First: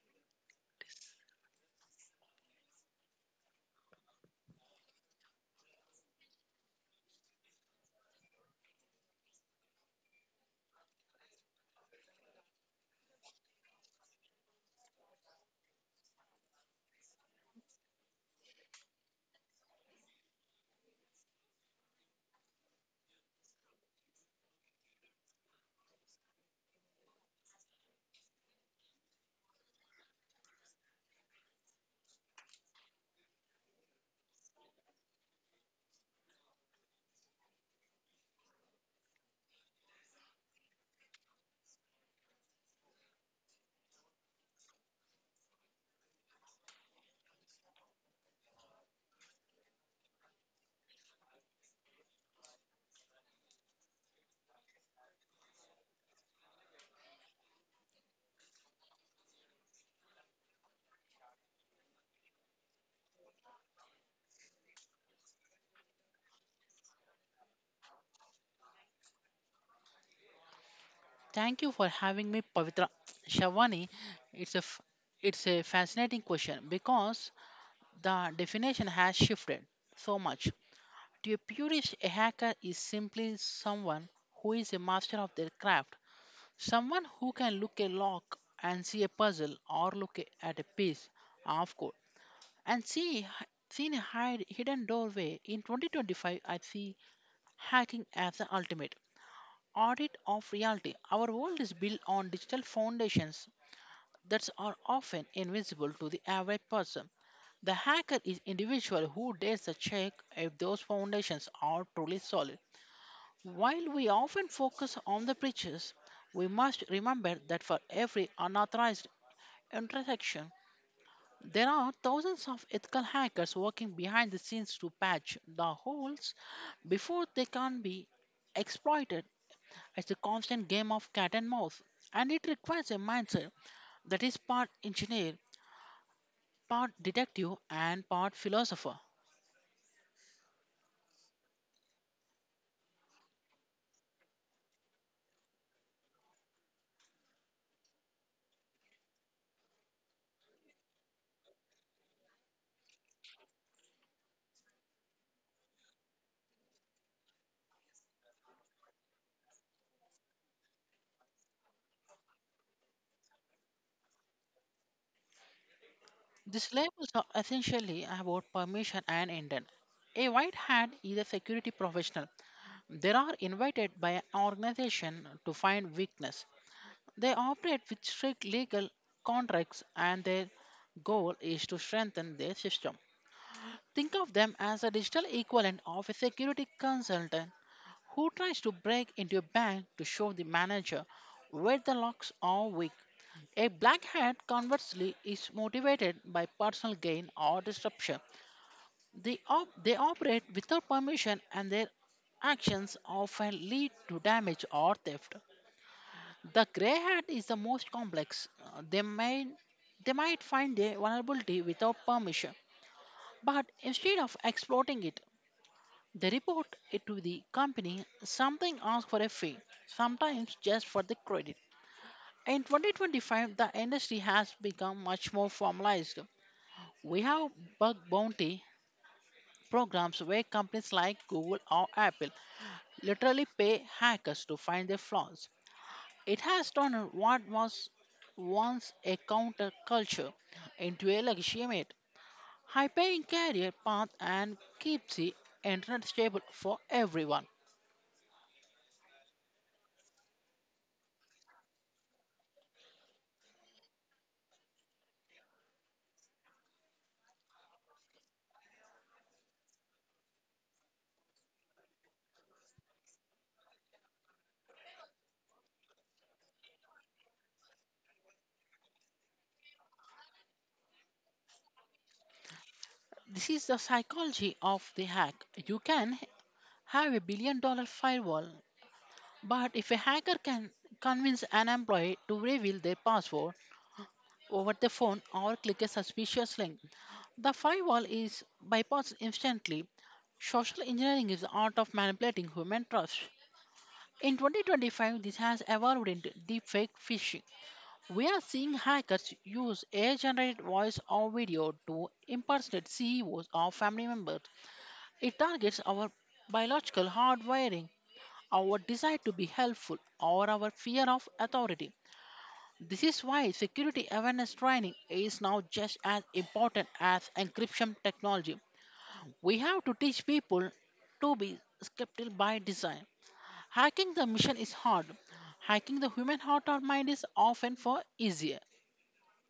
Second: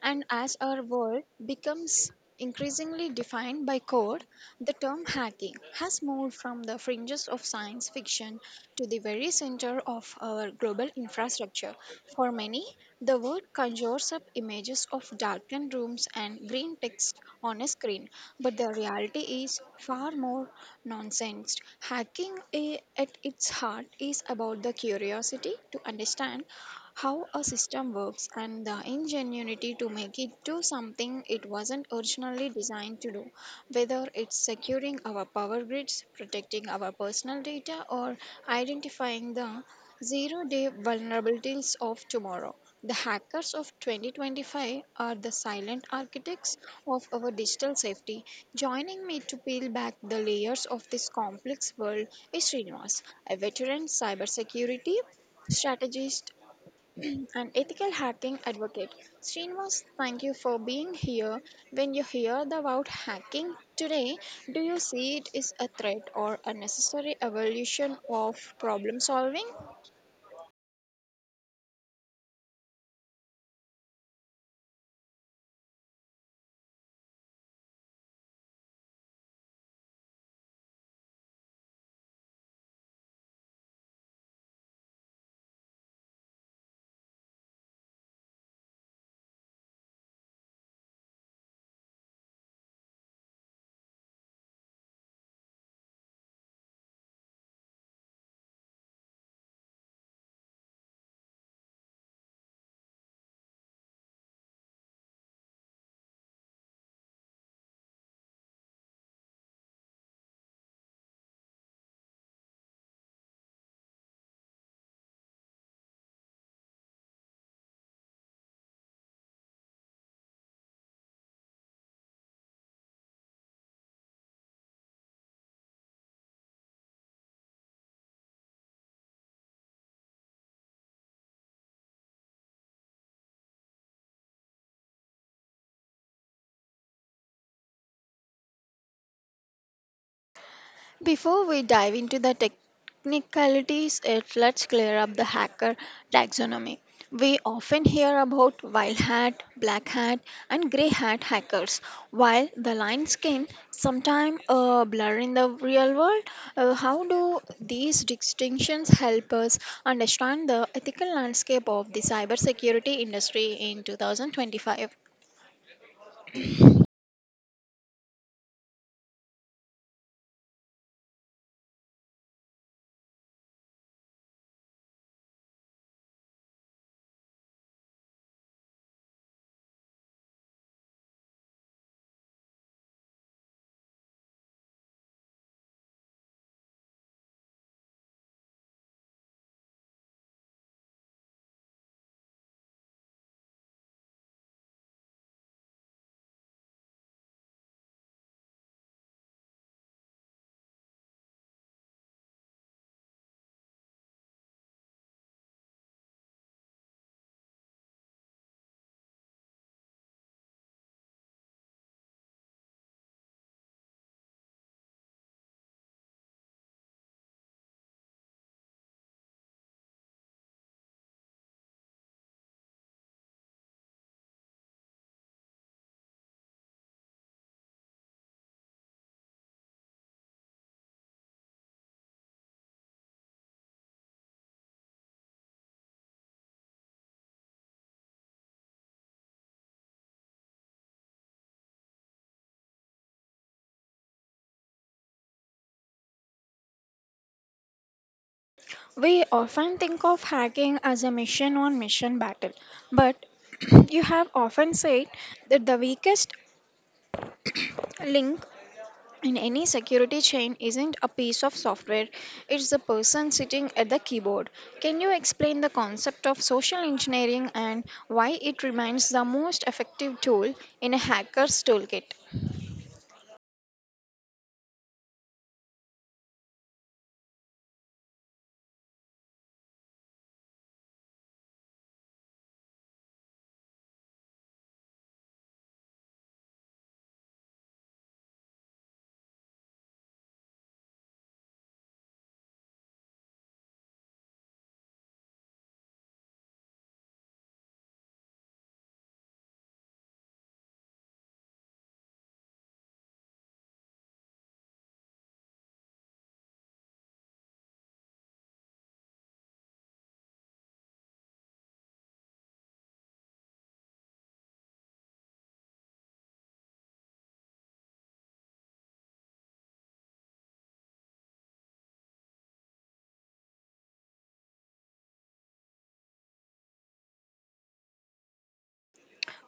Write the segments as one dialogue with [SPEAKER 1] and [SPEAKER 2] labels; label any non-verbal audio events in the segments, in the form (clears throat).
[SPEAKER 1] and as our world becomes increasingly defined by code, the term hacking has moved from the fringes of science fiction to the very center of our global infrastructure. For many, the word conjures up images of darkened rooms and green text on a screen. But the reality is far more nonsense. Hacking at its heart is about the curiosity to understand how a system works and the ingenuity to make it do something it wasn't originally designed to do, whether it's securing our power grids, protecting our personal data, or identifying the Zero day vulnerabilities of tomorrow. The hackers of 2025 are the silent architects of our digital safety. Joining me to peel back the layers of this complex world is Srinivas, a veteran cybersecurity strategist and ethical hacking advocate. Srinivas, thank you for being here. When you hear the word hacking today, do you see it as a threat or a necessary evolution of problem solving?
[SPEAKER 2] Thank you for having me, Pavitra Shavani. It's a f- it's a fascinating question because the definition has shifted so much. To a purist, a hacker is simply someone who is a master of their craft, someone who can look a lock and see a puzzle, or look at a piece of code and see hidden doorway. In 2025, I see hacking as the ultimate audit of reality. Our world is built on digital foundations that are often invisible to the average person. The hacker is individual who dares to check if those foundations are truly solid. While we often focus on the breaches, we must remember that for every unauthorized intersection, there are thousands of ethical hackers working behind the scenes to patch the holes before they can be exploited. It's a constant game of cat and mouse, and it requires a mindset that is part engineer, part detective and part philosopher.
[SPEAKER 1] Before we dive into the technicalities, let's clear up the hacker taxonomy. We often hear about white hat, black hat, and grey hat hackers. While the lines can sometimes blur in the real world, how do these distinctions help us understand the ethical landscape of the cybersecurity industry in 2025?
[SPEAKER 2] These labels are essentially about permission and intent. A white hat is a security professional. They are invited by an organization to find weakness. They operate with strict legal contracts and their goal is to strengthen their system. Think of them as a digital equivalent of a security consultant who tries to break into a bank to show the manager where the locks are weak. A black hat, conversely, is motivated by personal gain or disruption. They operate without permission and their actions often lead to damage or theft. The grey hat is the most complex. They may they might find a vulnerability without permission, but instead of exploiting it, they report it to the company, something asks for a fee, sometimes just for the credit. In 2025, the industry has become much more formalized. We have bug bounty programs where companies like Google or Apple literally pay hackers to find their flaws. It has turned what was once a counterculture into a legitimate, high-paying career path and keeps the internet stable for everyone.
[SPEAKER 1] We often think of hacking as a mission on mission battle, but (clears throat) you have often said that the weakest link in any security chain isn't a piece of software, it's the person sitting at the keyboard. Can you explain the concept of social engineering and why it remains the most effective tool in a hacker's toolkit?
[SPEAKER 2] This is the psychology of the hack. You can have a billion-dollar firewall, but if a hacker can convince an employee to reveal their password, over the phone or click a suspicious link. The firewall is bypassed instantly. Social engineering is the art of manipulating human trust. In 2025, this has evolved into deepfake phishing. We are seeing hackers use AI generated voice or video to impersonate CEOs or family members. It targets our biological hardwiring, our desire to be helpful, or our fear of authority. This is why security awareness training is now just as important as encryption technology. We have to teach people to be skeptical by design. Hacking the mission is hard. Hacking the human heart or mind is often far easier.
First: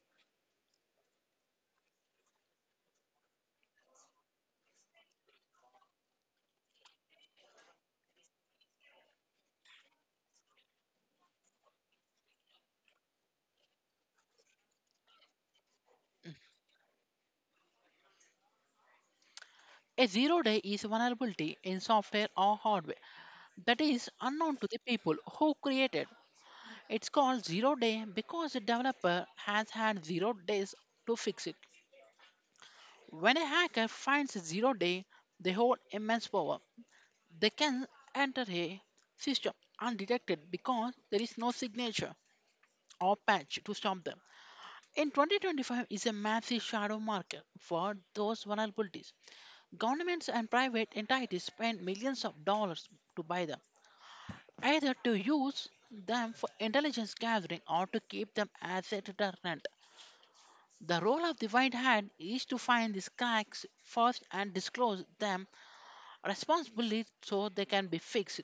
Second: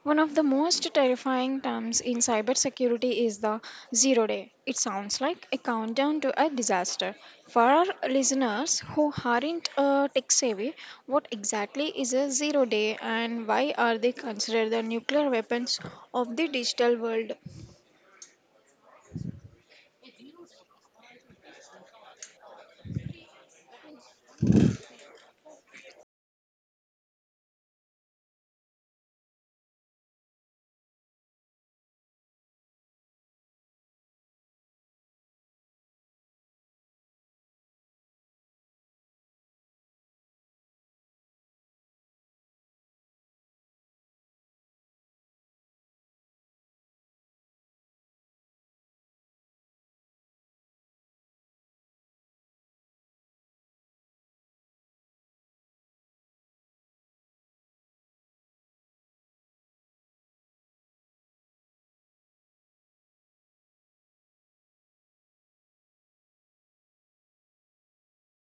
[SPEAKER 1] One of the most terrifying terms in cybersecurity is the zero day. It sounds like a countdown to a disaster. For our listeners who aren't tech savvy, what exactly is a zero day and why are they considered the nuclear weapons of the digital world?
[SPEAKER 2] A zero day is vulnerability in software or hardware that is unknown to the people who created. It's called zero day because the developer has had zero days to fix it. When a hacker finds a zero day, they hold immense power. They can enter a system undetected because there is no signature or patch to stop them. In 2025 is a massive shadow market for those vulnerabilities. Governments and private entities spend millions of dollars to buy them, either to use them for intelligence gathering or to keep them as a deterrent. The role of the white hat is to find these cracks first and disclose them responsibly so they can be fixed.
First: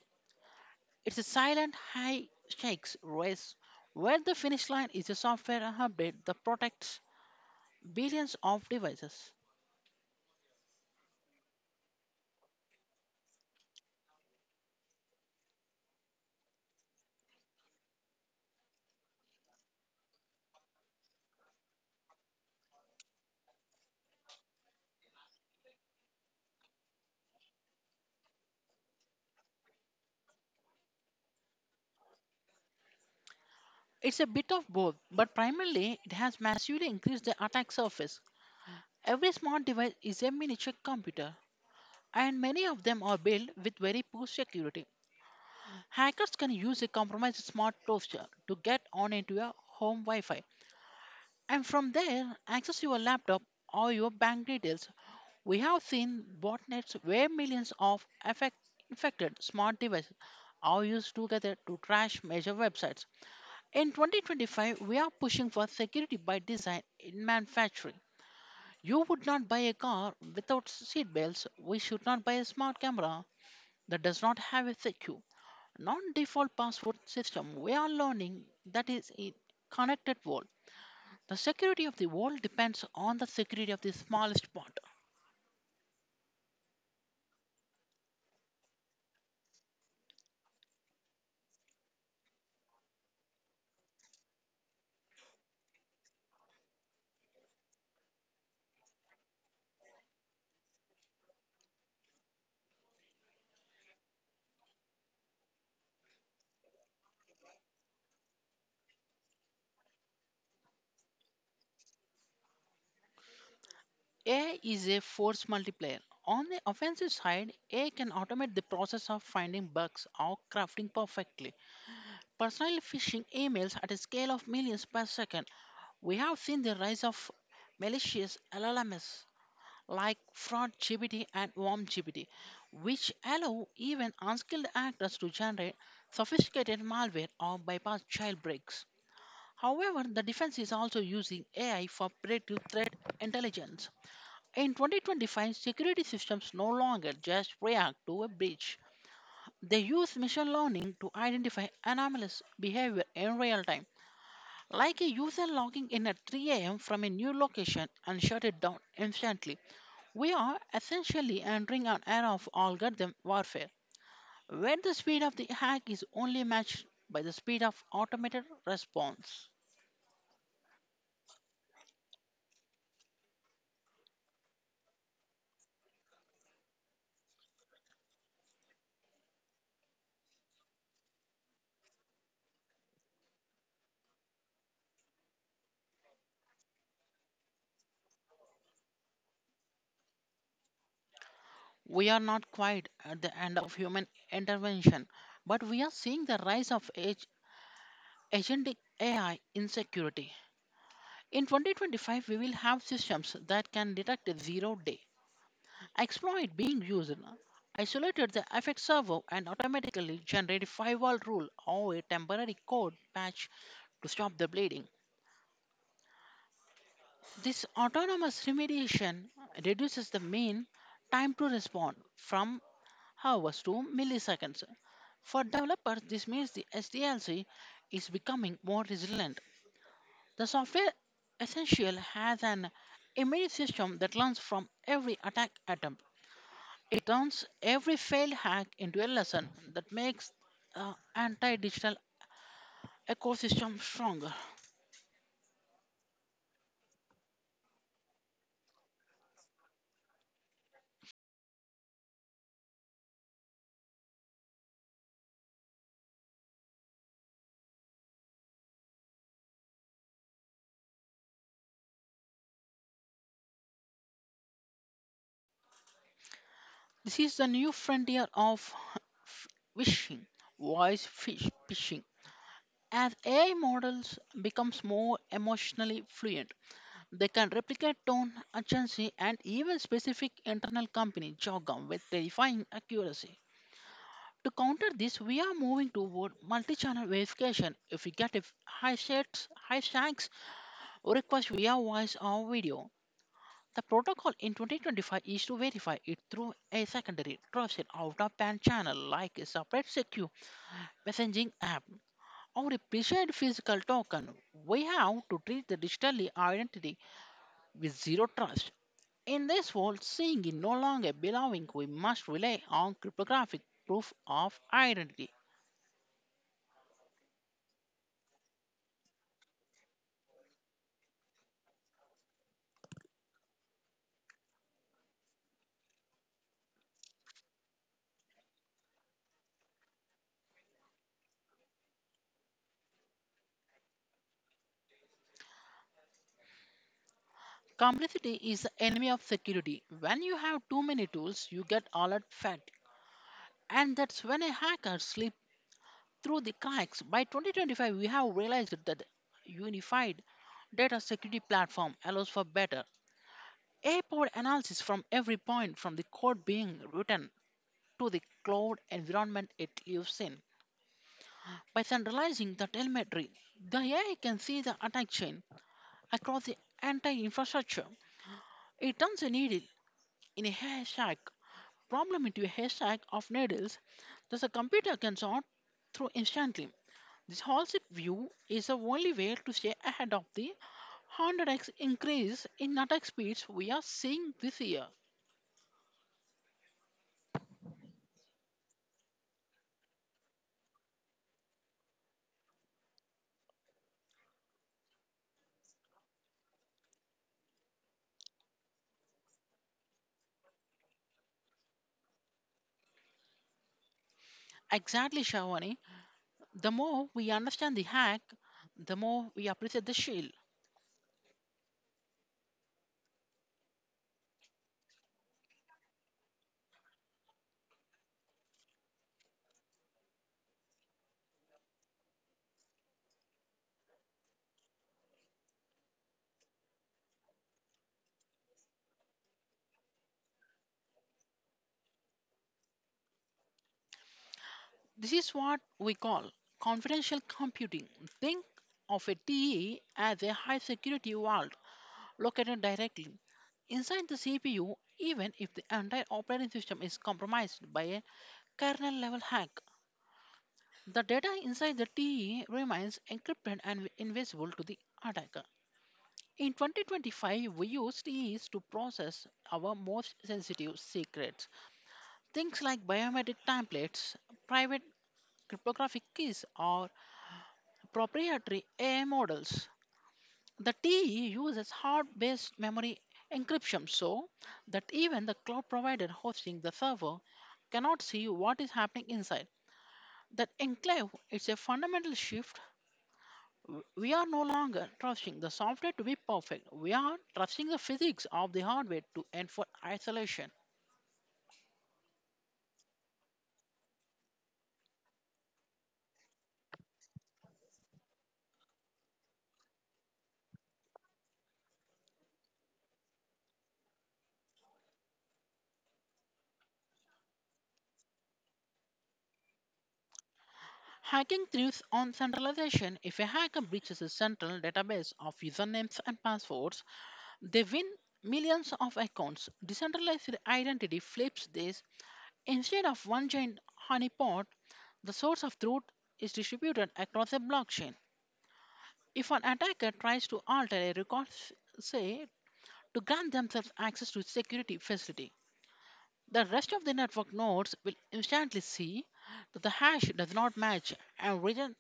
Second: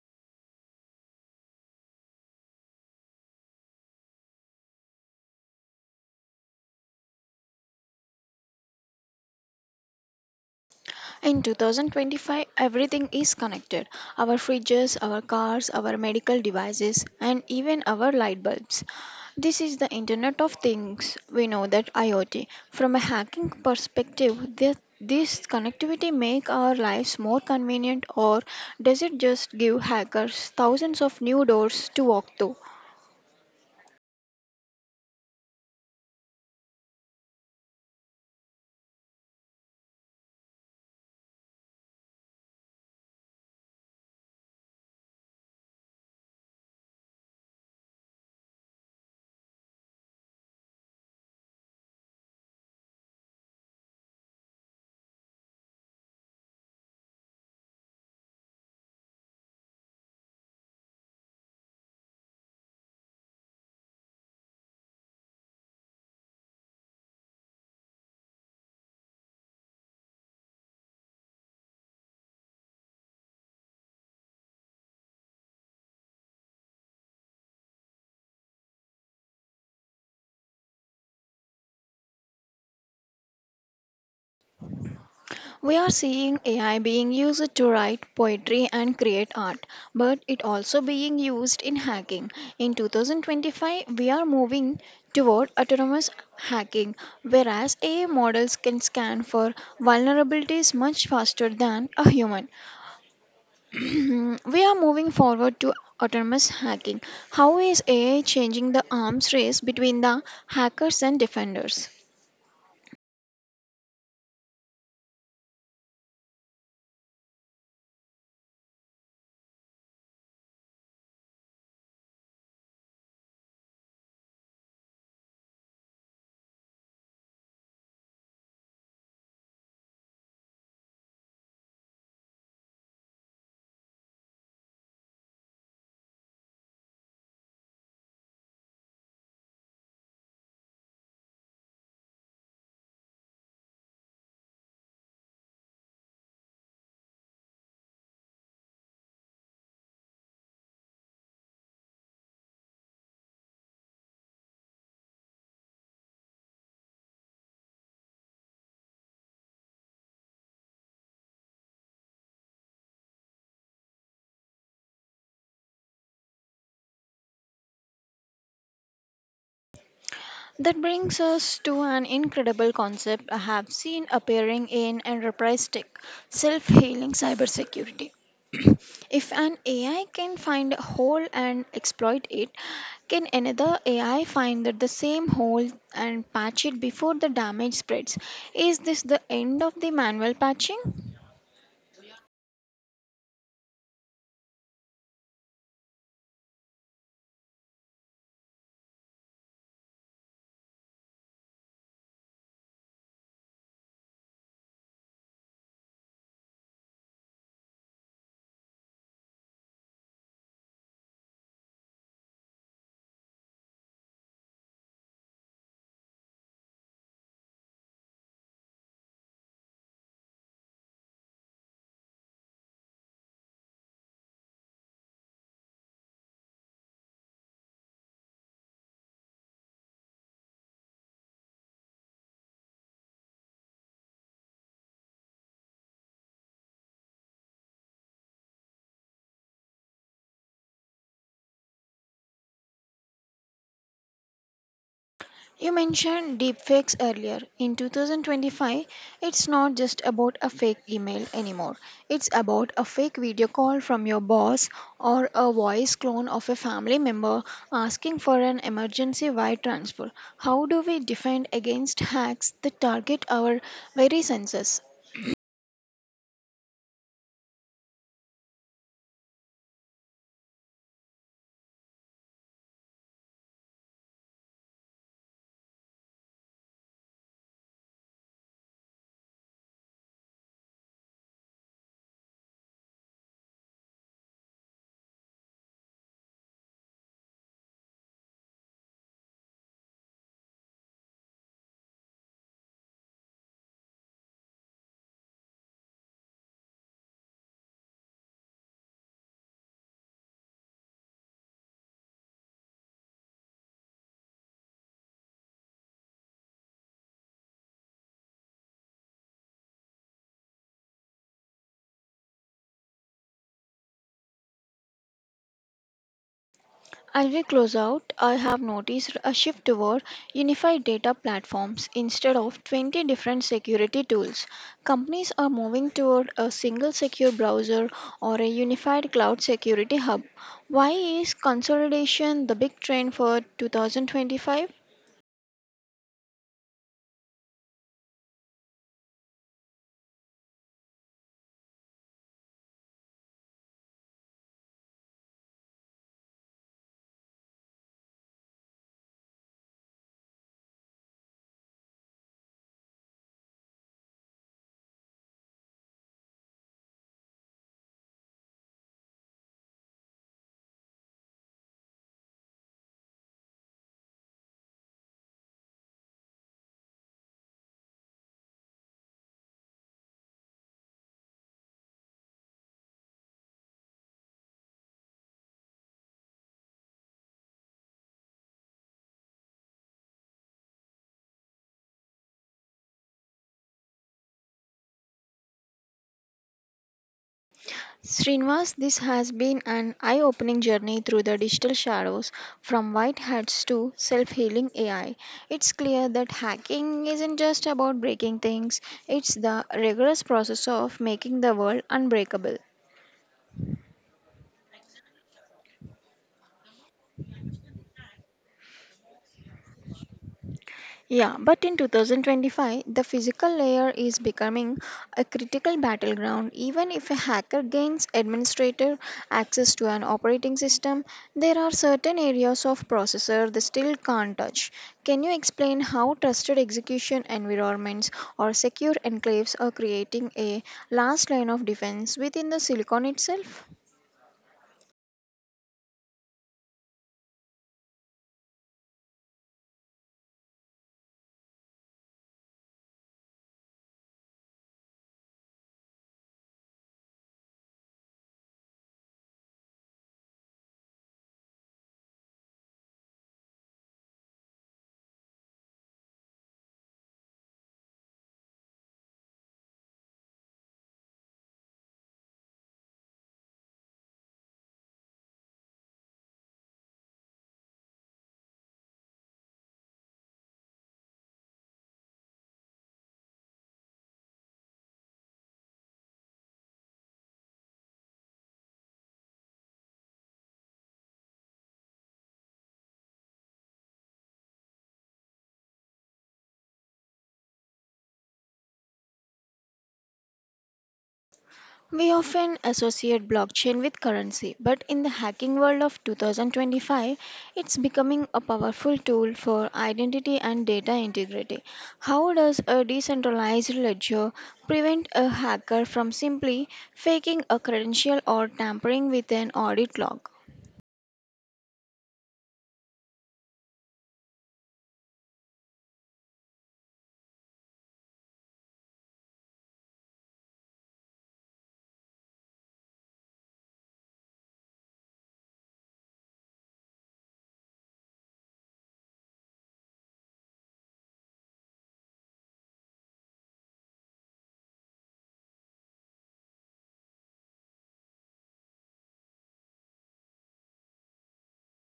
[SPEAKER 2] It's a silent high stakes race where the finish line is a software update that protects billions of devices.
[SPEAKER 1] In 2025, everything is connected: our fridges, our cars, our medical devices, and even our light bulbs. This is the Internet of Things. We know that IoT. From a hacking perspective, this connectivity make our lives more convenient, or does it just give hackers thousands of new doors to walk through?
[SPEAKER 2] It's a bit of both, but primarily it has massively increased the attack surface. Every smart device is a miniature computer, and many of them are built with very poor security. Hackers can use a compromised smart toaster to get on into your home Wi Fi, and from there access your laptop or your bank details. We have seen botnets where millions of infected smart devices are used together to trash major websites. In 2025, we are pushing for security by design in manufacturing. You would not buy a car without seatbelts. We should not buy a smart camera that does not have a secure, non-default password system. We are learning that is a connected world. The security of the world depends on the security of the smallest part.
[SPEAKER 1] We are seeing AI being used to write poetry and create art, but it also being used in hacking. In 2025, we are moving toward autonomous hacking, whereas AI models can scan for vulnerabilities much faster than a human. We are moving forward to autonomous hacking. How is AI changing the arms race between the hackers and defenders?
[SPEAKER 2] AI is a force multiplier. On the offensive side, AI can automate the process of finding bugs or crafting perfectly. Personally phishing emails at a scale of millions per second, we have seen the rise of malicious LLMs like FraudGPT and WormGPT, which allow even unskilled actors to generate sophisticated malware or bypass jailbreaks. However, the defense is also using AI for predictive threat intelligence in 2025, security systems no longer just react to a breach. They use machine learning to identify anomalous behavior in real time, like a user logging in at 3 a.m. from a new location and shut it down instantly. We are essentially entering an era of algorithm warfare, where the speed of the hack is only matched by the speed of automated response.
[SPEAKER 1] That brings us to an incredible concept I have seen appearing in enterprise tech self healing cybersecurity. If an AI can find a hole and exploit it, can another AI find that the same hole and patch it before the damage spreads? Is this the end of the manual patching?
[SPEAKER 2] We are not quite at the end of human intervention, but we are seeing the rise of AI. Agentic AI insecurity. In 2025, we will have systems that can detect a zero day exploit being used, isolated the FX server, and automatically generate a firewall rule or a temporary code patch to stop the bleeding. This autonomous remediation reduces the mean time to respond from hours to milliseconds. For developers, this means the SDLC is becoming more resilient. The software essential has an immune system that learns from every attack attempt. It turns every failed hack into a lesson that makes the anti-digital ecosystem stronger.
[SPEAKER 1] You mentioned deepfakes earlier. In 2025, it's not just about a fake email anymore. It's about a fake video call from your boss or a voice clone of a family member asking for an emergency wire transfer. How do we defend against hacks that target our very senses?
[SPEAKER 2] This is the new frontier of (laughs) phishing, voice fish phishing. As AI models becomes more emotionally fluent, they can replicate tone, urgency, and even specific internal company jargon with terrifying accuracy. To counter this, we are moving toward multi-channel verification. If we get a high sets, high shanks, or request via voice or video, the protocol in 2025 is to verify it through a secondary trusted out-of-band channel like a separate secure messaging app or a preferred physical token. We have to treat the digital identity with zero trust. In this world, seeing is no longer belonging, we must rely on cryptographic proof of identity.
[SPEAKER 1] As we close out, I have noticed a shift toward unified data platforms instead of 20 different security tools. Companies are moving toward a single secure browser or a unified cloud security hub. Why is consolidation the big trend for 2025?
[SPEAKER 2] Complexity is the enemy of security. When you have too many tools, you get alert fatigue, and that's when a hacker slips through the cracks. By 2025, we have realized that unified data security platform allows for better AI-powered analysis from every point, from the code being written to the cloud environment it lives in. By centralizing the telemetry, the AI can see the attack chain across the entire infrastructure. It turns a needle in a haystack problem into a haystack of needles that the computer can sort through instantly. This Hall-Sip view is the only way to stay ahead of the 100x increase in attack speeds we are seeing this year.
[SPEAKER 1] Srinivas, this has been an eye opening journey through the digital shadows, from white hats to self healing AI. It's clear that hacking isn't just about breaking things, it's the rigorous process of making the world unbreakable.
[SPEAKER 2] Exactly, Shavani. The more we understand the hack, the more we appreciate the shield.
[SPEAKER 1] Yeah, but in 2025, the physical layer is becoming a critical battleground. Even if a hacker gains administrative access to an operating system, there are certain areas of processor they still can't touch. Can you explain how trusted execution environments or secure enclaves are creating a last line of defense within the silicon itself?
[SPEAKER 2] This is what we call confidential computing. Think of a TE as a high security vault located directly inside the CPU, even if the entire operating system is compromised by a kernel level hack. The data inside the TE remains encrypted and invisible to the attacker. In 2025, we use TEs to process our most sensitive secrets. Things like biometric templates, private cryptographic keys, or proprietary AI models. The TE uses hard based memory encryption so that even the cloud provider hosting the server cannot see what is happening inside. That enclave is a fundamental shift. We are no longer trusting the software to be perfect. We are trusting the physics of the hardware to enforce isolation.
[SPEAKER 1] We often associate blockchain with currency, but in the hacking world of 2025, it's becoming a powerful tool for identity and data integrity. How does a decentralized ledger prevent a hacker from simply faking a credential or tampering with an audit log?
[SPEAKER 2] Hacking thrives on centralization. If a hacker breaches a central database of usernames and passwords, they win millions of accounts. Decentralized identity flips this. Instead of one giant honeypot, the source of truth is distributed across a blockchain. If an attacker tries to alter a record, say, to grant themselves access to security facility, the rest of the network nodes will instantly see that the hash does not match and reject,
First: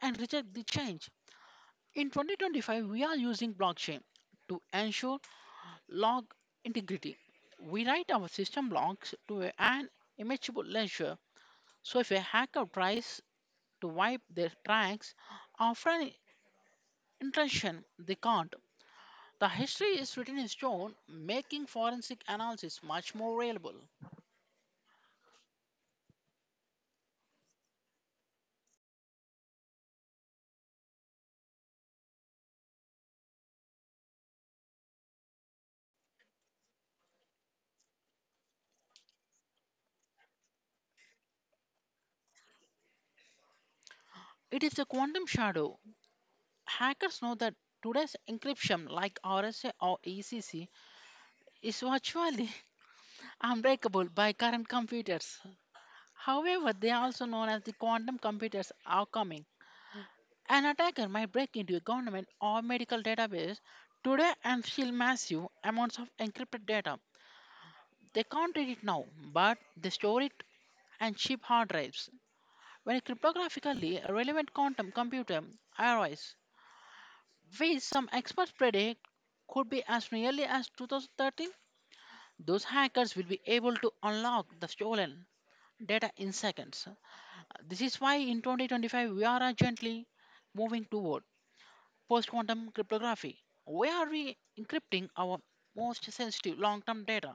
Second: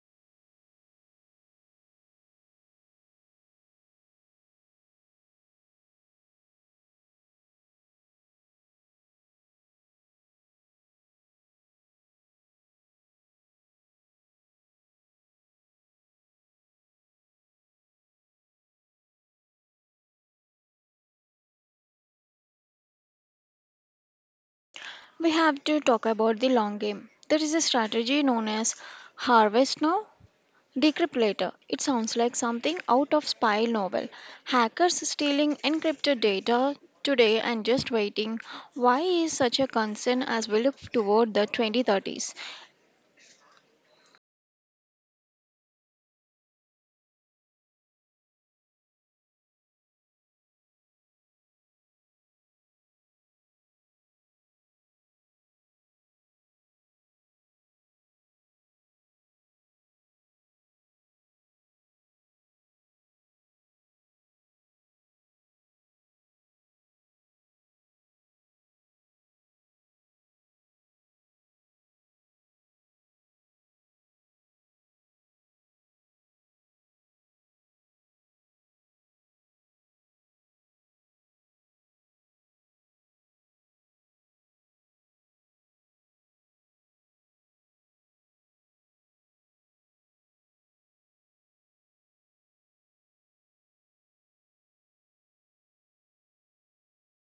[SPEAKER 2] the change. In 2025, we are using blockchain to ensure log integrity. We write our system blocks to an immutable ledger, so if a hacker tries to wipe their tracks after an intrusion they can't. The history is written in stone, making forensic analysis much more reliable.
[SPEAKER 1] We have to talk about the long game. There is a strategy known as Harvest Now Decrypt later. It sounds like something out of spy novel. Hackers stealing encrypted data today and just waiting. Why is such a concern as we look toward the 2030s?
[SPEAKER 2] It is a quantum shadow. Hackers know that today's encryption, like RSA or ECC, is virtually (laughs) unbreakable by current computers. However, they are also known as the quantum computers are coming. An attacker might break into a government or medical database today and steal massive amounts of encrypted data. They can't read it now, but they store it and ship hard drives. When a cryptographically relevant quantum computer arrives, which some experts predict could be as nearly as 2013, those hackers will be able to unlock the stolen data in seconds. This is why in 2025 we are gently moving toward post quantum cryptography. Where We are re encrypting our most sensitive long term data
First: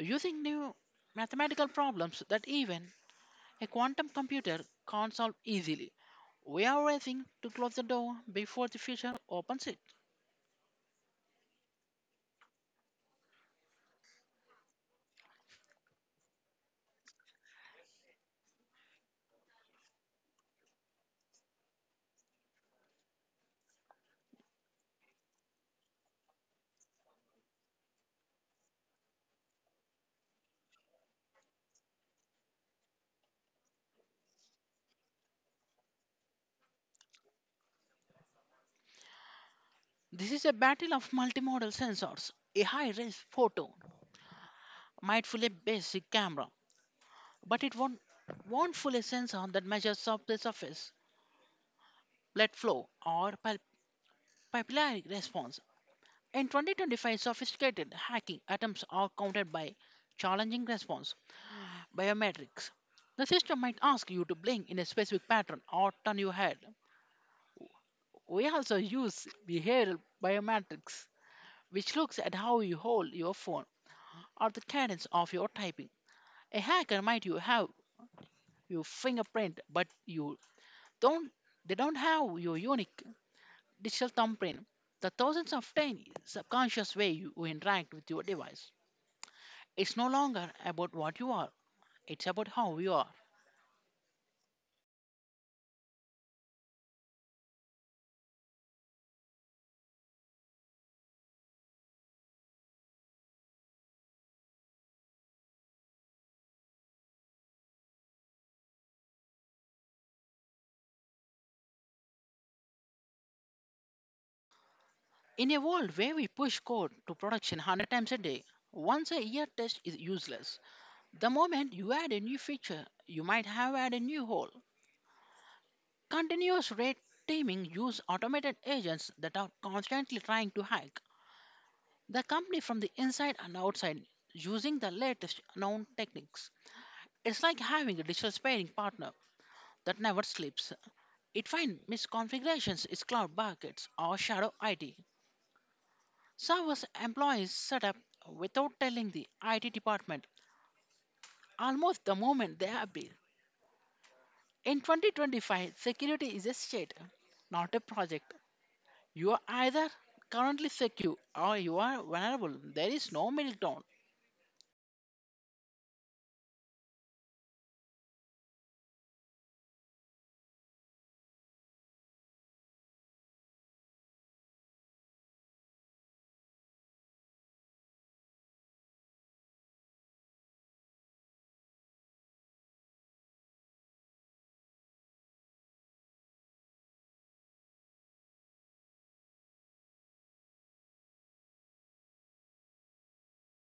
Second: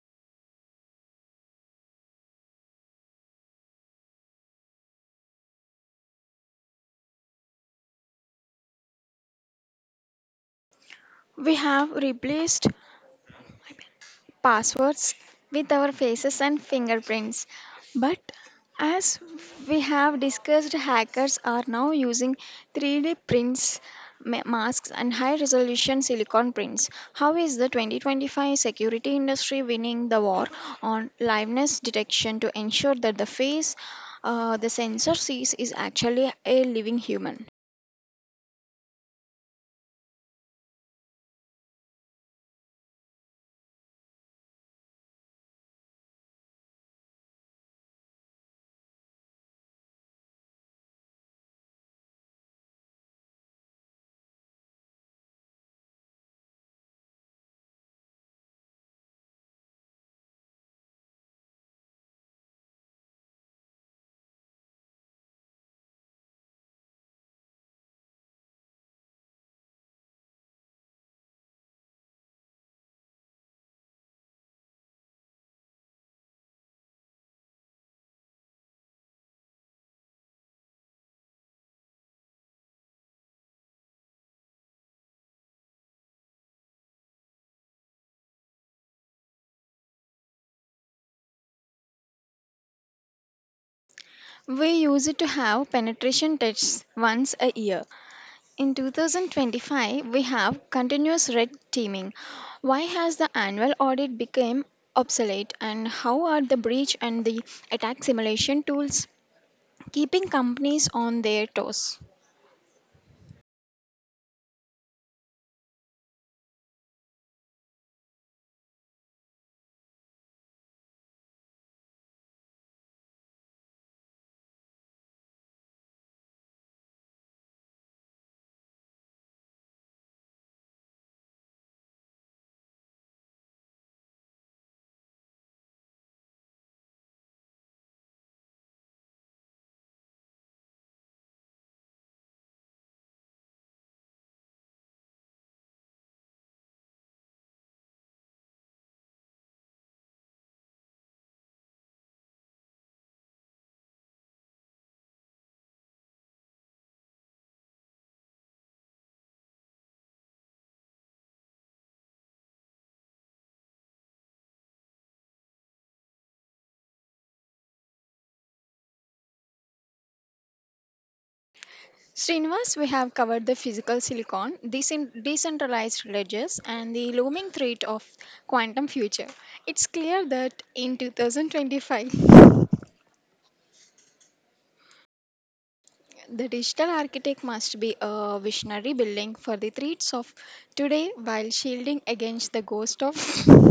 [SPEAKER 2] using new mathematical problems that even a quantum computer can't solve easily. We are racing to close the door before the future opens it.
[SPEAKER 1] We have replaced passwords with our faces and fingerprints. But as we have discussed, hackers are now using 3D prints, masks, and high resolution silicon prints. How is the 2025 security industry winning the war on liveness detection to ensure that the face, the sensor sees is actually a living human?
[SPEAKER 2] This is a battle of multimodal sensors. A high-res photo might fool a basic camera, but it won't fool a sensor that measures surface, blood flow, or papillary response. In 2025, sophisticated hacking attempts are countered by challenging response biometrics. The system might ask you to blink in a specific pattern or turn your head. We also use behavioral biometrics, which looks at how you hold your phone or the cadence of your typing. A hacker might you have your fingerprint, but you don't they don't have your unique digital thumbprint. The thousands of tiny subconscious way you interact with your device. It's no longer about what you are, it's about how you are.
[SPEAKER 1] We use it to have penetration tests once a year. In 2025, we have continuous red teaming. Why has the annual audit become obsolete, and how are the breach and the attack simulation tools keeping companies on their toes?
[SPEAKER 2] In a world where we push code to production 100 times a day, once a year test is useless. The moment you add a new feature, you might have added a new hole. Continuous red teaming use automated agents that are constantly trying to hack the company from the inside and outside using the latest known techniques. It's like having a digital sparring partner that never sleeps. It finds misconfigurations in cloud buckets or shadow IT. Servers employees set up without telling the IT department almost the moment they are built. In 2025, security is a state, not a project. You are either currently secure or you are vulnerable. There is no middle ground.
[SPEAKER 1] Srinivas, we have covered the physical silicon, decent- decentralized ledgers, and the looming threat of quantum future. It's clear that in 2025 The digital architect must be a visionary building for the threats of today while shielding against the ghost of (laughs)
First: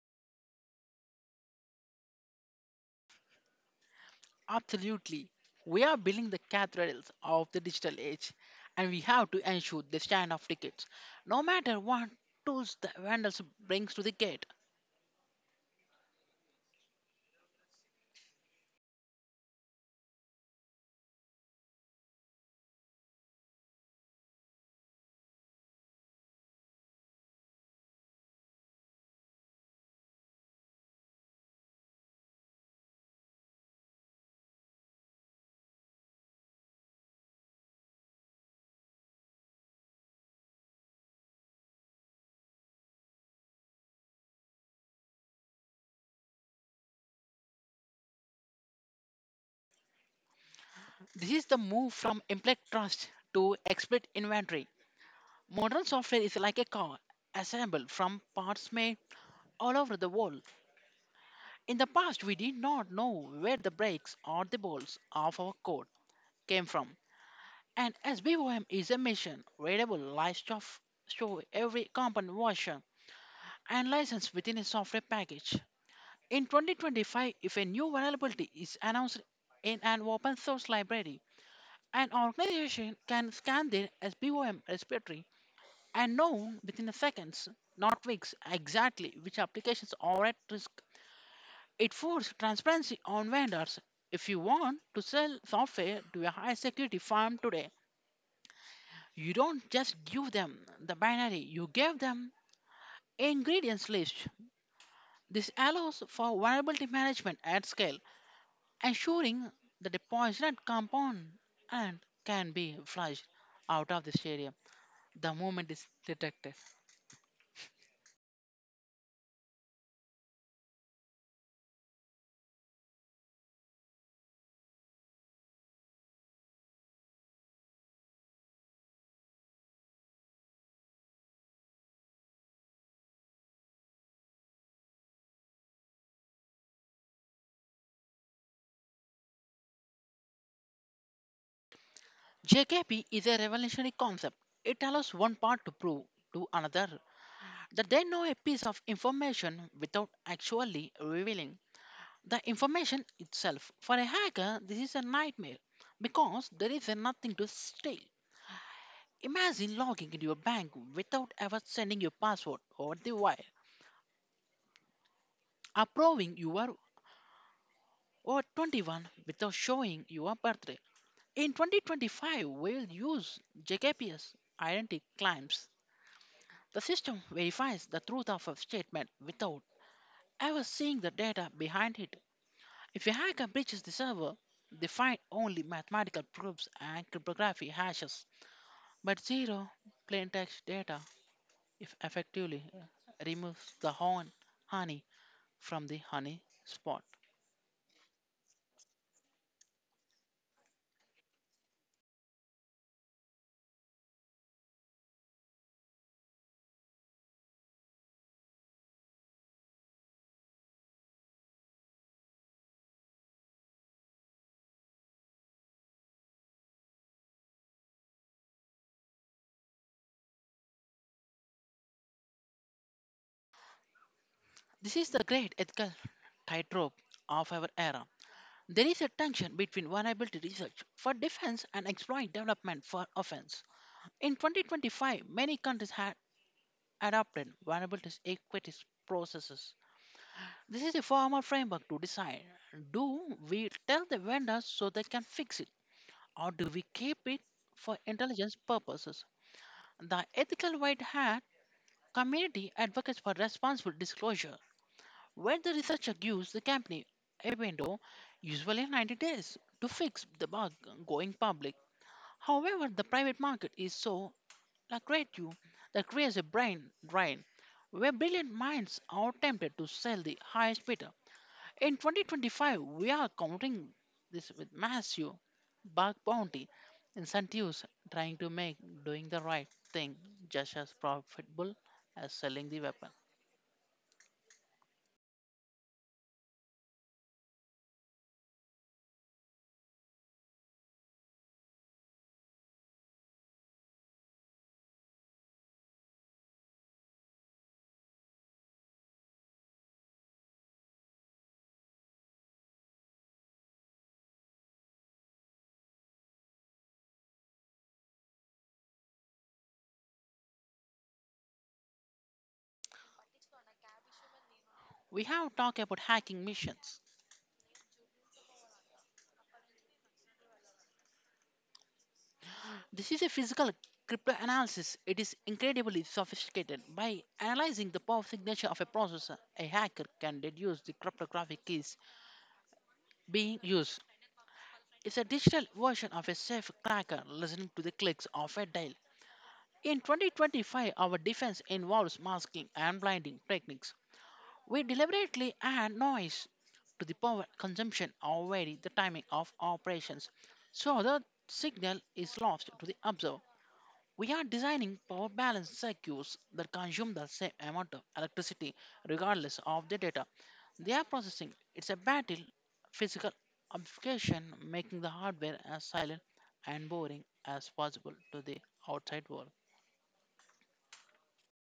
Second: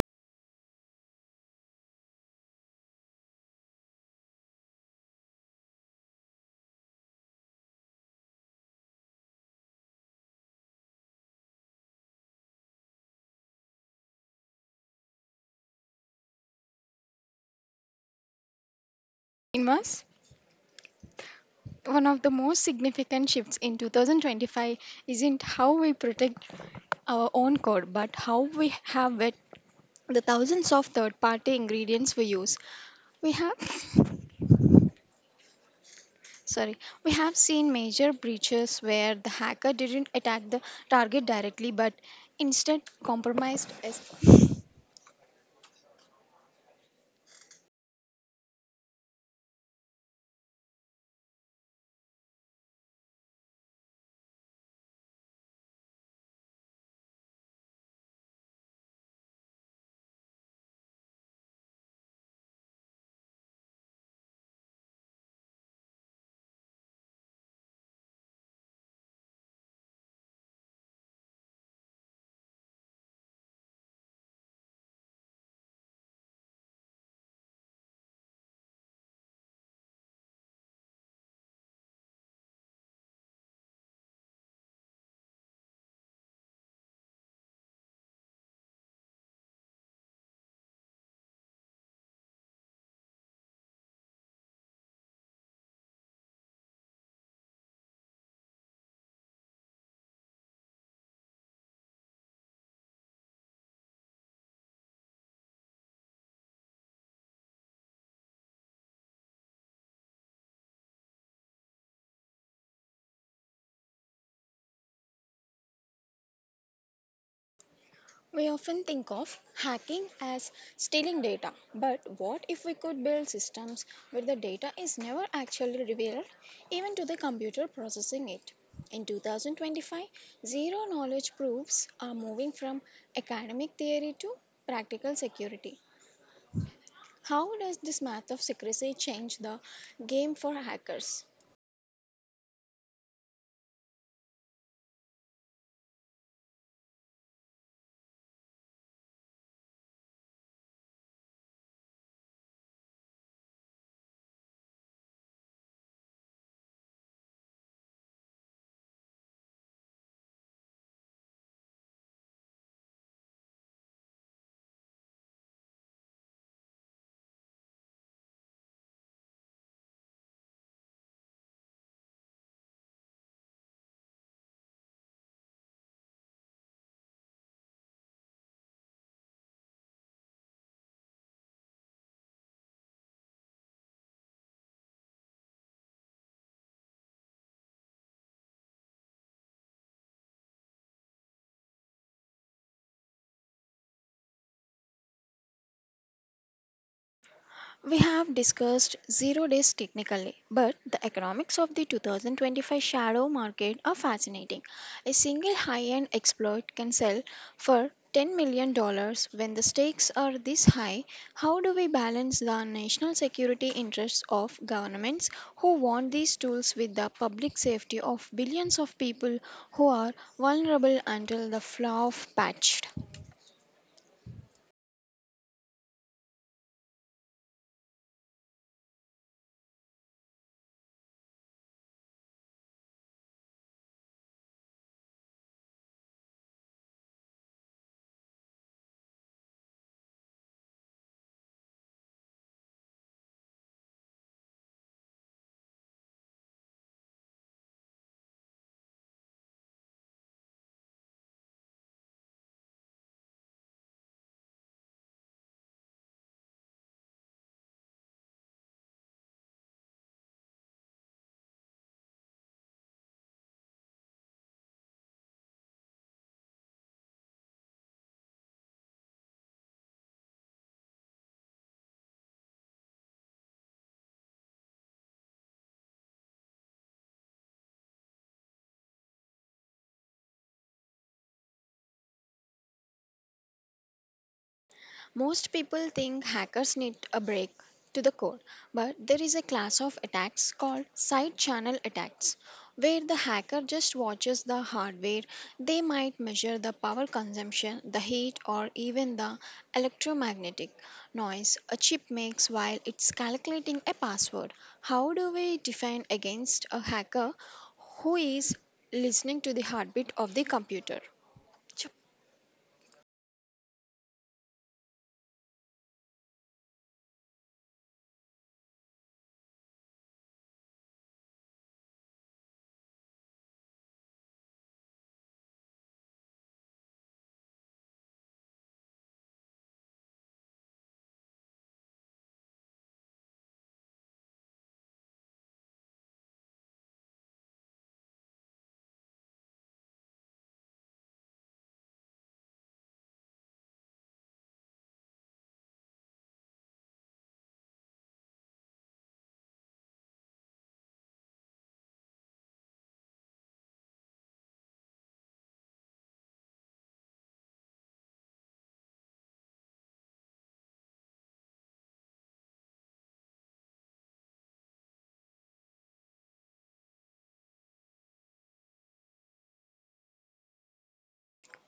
[SPEAKER 2] Absolutely. We are building the cathedrals of the digital age and we have to ensure the stand of tickets. No matter what tools the vendors brings to the gate.
[SPEAKER 1] cinemas. One of the most significant shifts in 2025 isn't how we protect our own code, but how we have it, the thousands of third party ingredients we use. We have (laughs) sorry, we have seen major breaches where the hacker didn't attack the target directly but instead compromised
[SPEAKER 2] This is the move from implicit trust to explicit inventory. Modern software is like a car assembled from parts made all over the world. In the past, we did not know where the breaks or the bolts of our code came from. And as BOM is a mission variable livestock show every component version and license within a software package. In 2025, if a new vulnerability is announced in an open source library, an organization can scan their SBOM repository and know within seconds, not weeks, exactly which applications are at risk. It forced transparency on vendors. If you want to sell software to a high security firm today, you don't just give them the binary, you give them a ingredients list. This allows for variability management at scale, ensuring that a poisoned compound and can be flushed out of the stadium the moment it's detected.
[SPEAKER 1] We often think of hacking as stealing data, but what if we could build systems where the data is never actually revealed, even to the computer processing it? In 2025, zero knowledge proofs are moving from academic theory to practical security. How does this math of secrecy change the game for hackers?
[SPEAKER 2] JKP is a revolutionary concept. It allows one part to prove to another that they know a piece of information without actually revealing the information itself. For a hacker, this is a nightmare because there is nothing to stay. Imagine logging into your bank without ever sending your password over the wire, approving your over 21 without showing your birthday. In 2025, we'll use JKPS identity claims. The system verifies the truth of a statement without ever seeing the data behind it. If a hacker breaches the server, they find only mathematical proofs and cryptography hashes, but zero plaintext data. If effectively removes the horn honey from the honey spot.
[SPEAKER 1] We have discussed zero days technically, but the economics of the 2025 shadow market are fascinating. A single high end exploit can sell for $10 million dollars when the stakes are this high. How do we balance the national security interests of governments who want these tools with the public safety of billions of people who are vulnerable until the flaw of patched?
[SPEAKER 2] This is the great ethical tightrope of our era. There is a tension between vulnerability research for defense and exploit development for offense. In 2025, many countries had adopted vulnerability equity processes. This is a formal framework to decide do we tell the vendors so they can fix it, or do we keep it for intelligence purposes? The ethical white hat community advocates for responsible disclosure, where the researcher gives the company a window, usually 90 days, to fix the bug going public. However, the private market is so lucrative that creates a brain drain where brilliant minds are tempted to sell the highest bidder. In 2025, we are counting this with massive bark bounty incentives trying to make doing the right thing just as profitable as selling the weapon.
[SPEAKER 1] Most people think hackers need a break to the code, but there is a class of attacks called side channel attacks, where the hacker just watches the hardware. They might measure the power consumption, the heat, or even the electromagnetic noise a chip makes while it's calculating a password. How do we defend against a hacker who is listening to the heartbeat of the computer?
[SPEAKER 2] We have talked about hacking missions. This is a physical cryptanalysis. It is incredibly sophisticated. By analyzing the power signature of a processor, a hacker can deduce the cryptographic keys being used. It's a digital version of a safe cracker listening to the clicks of a dial. In 2025, our defense involves masking and blinding techniques. We deliberately add noise to the power consumption or vary the timing of operations so the signal is lost to the observer. We are designing power balance circuits that consume the same amount of electricity regardless of the data they are processing. It's a battle, physical obfuscation, making the hardware as silent and boring as possible to the outside world.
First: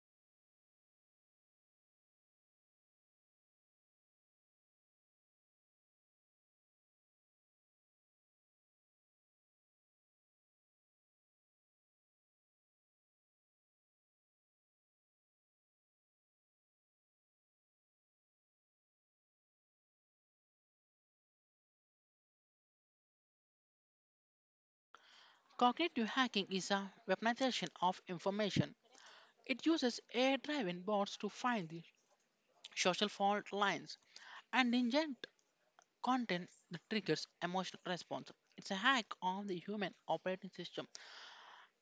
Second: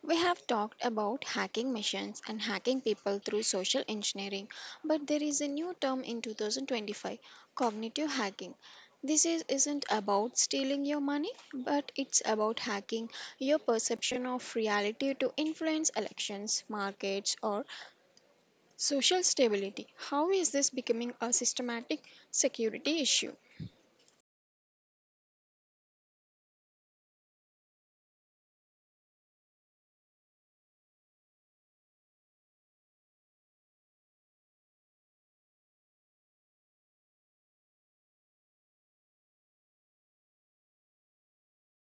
[SPEAKER 1] We have talked about hacking machines and hacking people through social engineering, but there is a new term in 2025 cognitive hacking. This is, isn't about stealing your money, but it's about hacking your perception of reality to influence elections, markets, or social stability. How is this becoming a systematic security issue?
[SPEAKER 2] Cognitive hacking is a weaponization of information. It uses AI driven bots to find the social fault lines and inject content that triggers emotional response. It's a hack on the human operating system.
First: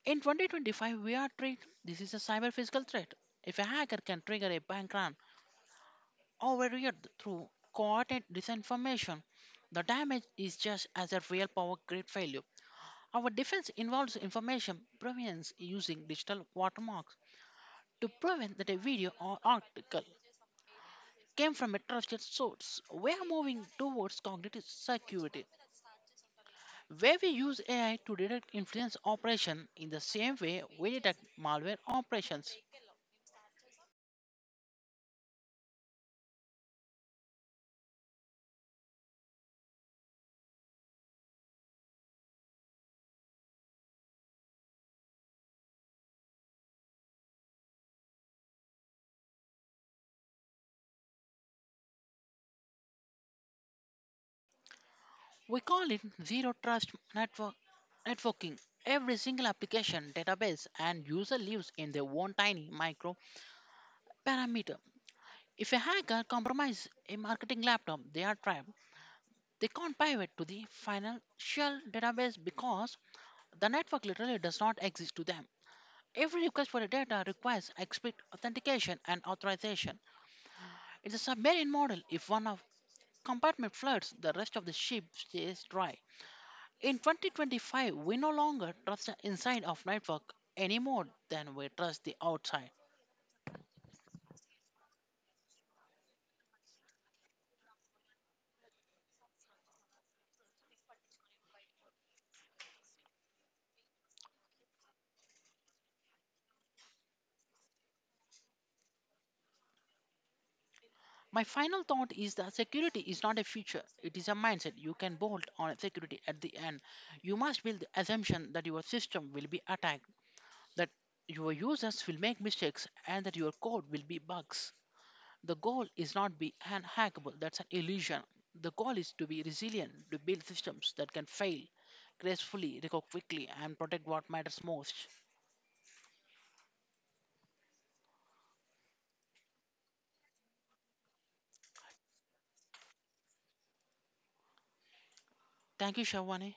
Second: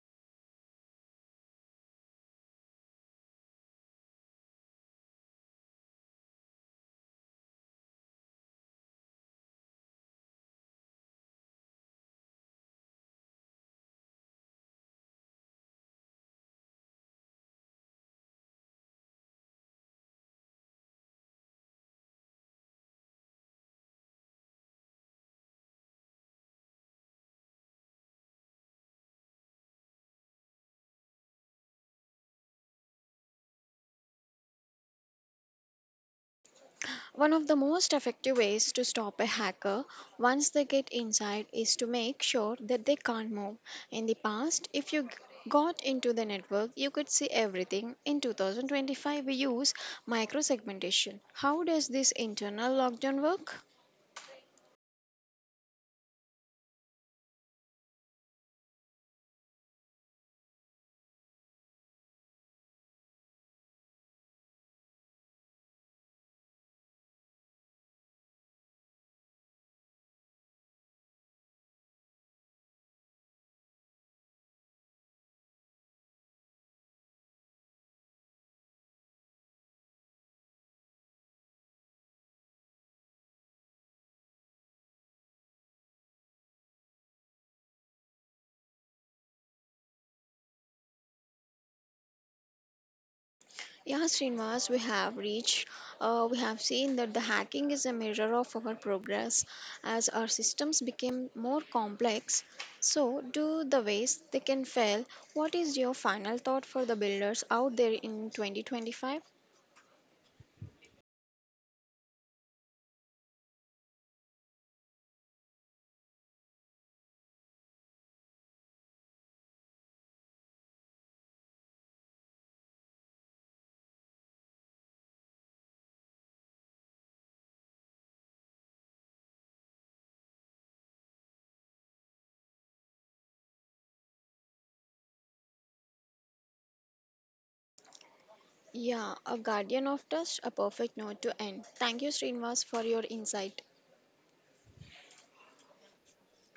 [SPEAKER 2] In 2025, we are treated this is a cyber physical threat. If a hacker can trigger a bank run or a riot through coordinate disinformation, the damage is just as a real power grid failure. Our defense involves information provenance using digital watermarks to prevent that a video or article came from a trusted source. We are moving towards cognitive security, where we use AI to detect influence operation in the same way we detect malware operations.
[SPEAKER 1] One of the most effective ways to stop a hacker once they get inside is to make sure that they can't move. In the past, if you g- got into the network, you could see everything. In 2025, we use microsegmentation. How does this internal lockdown work?
[SPEAKER 2] We call it zero trust network networking. Every single application, database, and user lives in their own tiny micro parameter. If a hacker compromises a marketing laptop, they are trapped. They can't pivot to the financial database because the network literally does not exist to them. Every request for a data requires explicit authentication and authorization. It's a submarine model. If one of compartment floods, the rest of the ship stays dry. In 2025, we no longer trust the inside of network any more than we trust the outside.
[SPEAKER 1] Yeah, Srinivas, we have seen that the hacking is a mirror of our progress as our systems became more complex. So, do the ways they can fail. What is your final thought for the builders out there in 2025?
[SPEAKER 2] My final thought is that security is not a feature, it is a mindset. You can bolt on security at the end. You must build the assumption that your system will be attacked that your users will make mistakes and that your code will be bugs. The goal is not be unhackable, that's an illusion. The goal is to be resilient, to build systems that can fail gracefully, recover quickly, and protect what matters most.
[SPEAKER 1] Yeah, a guardian of trust, a perfect note to end. Thank you, Srinivas, for your insight.
[SPEAKER 2] Thank you, Shavani.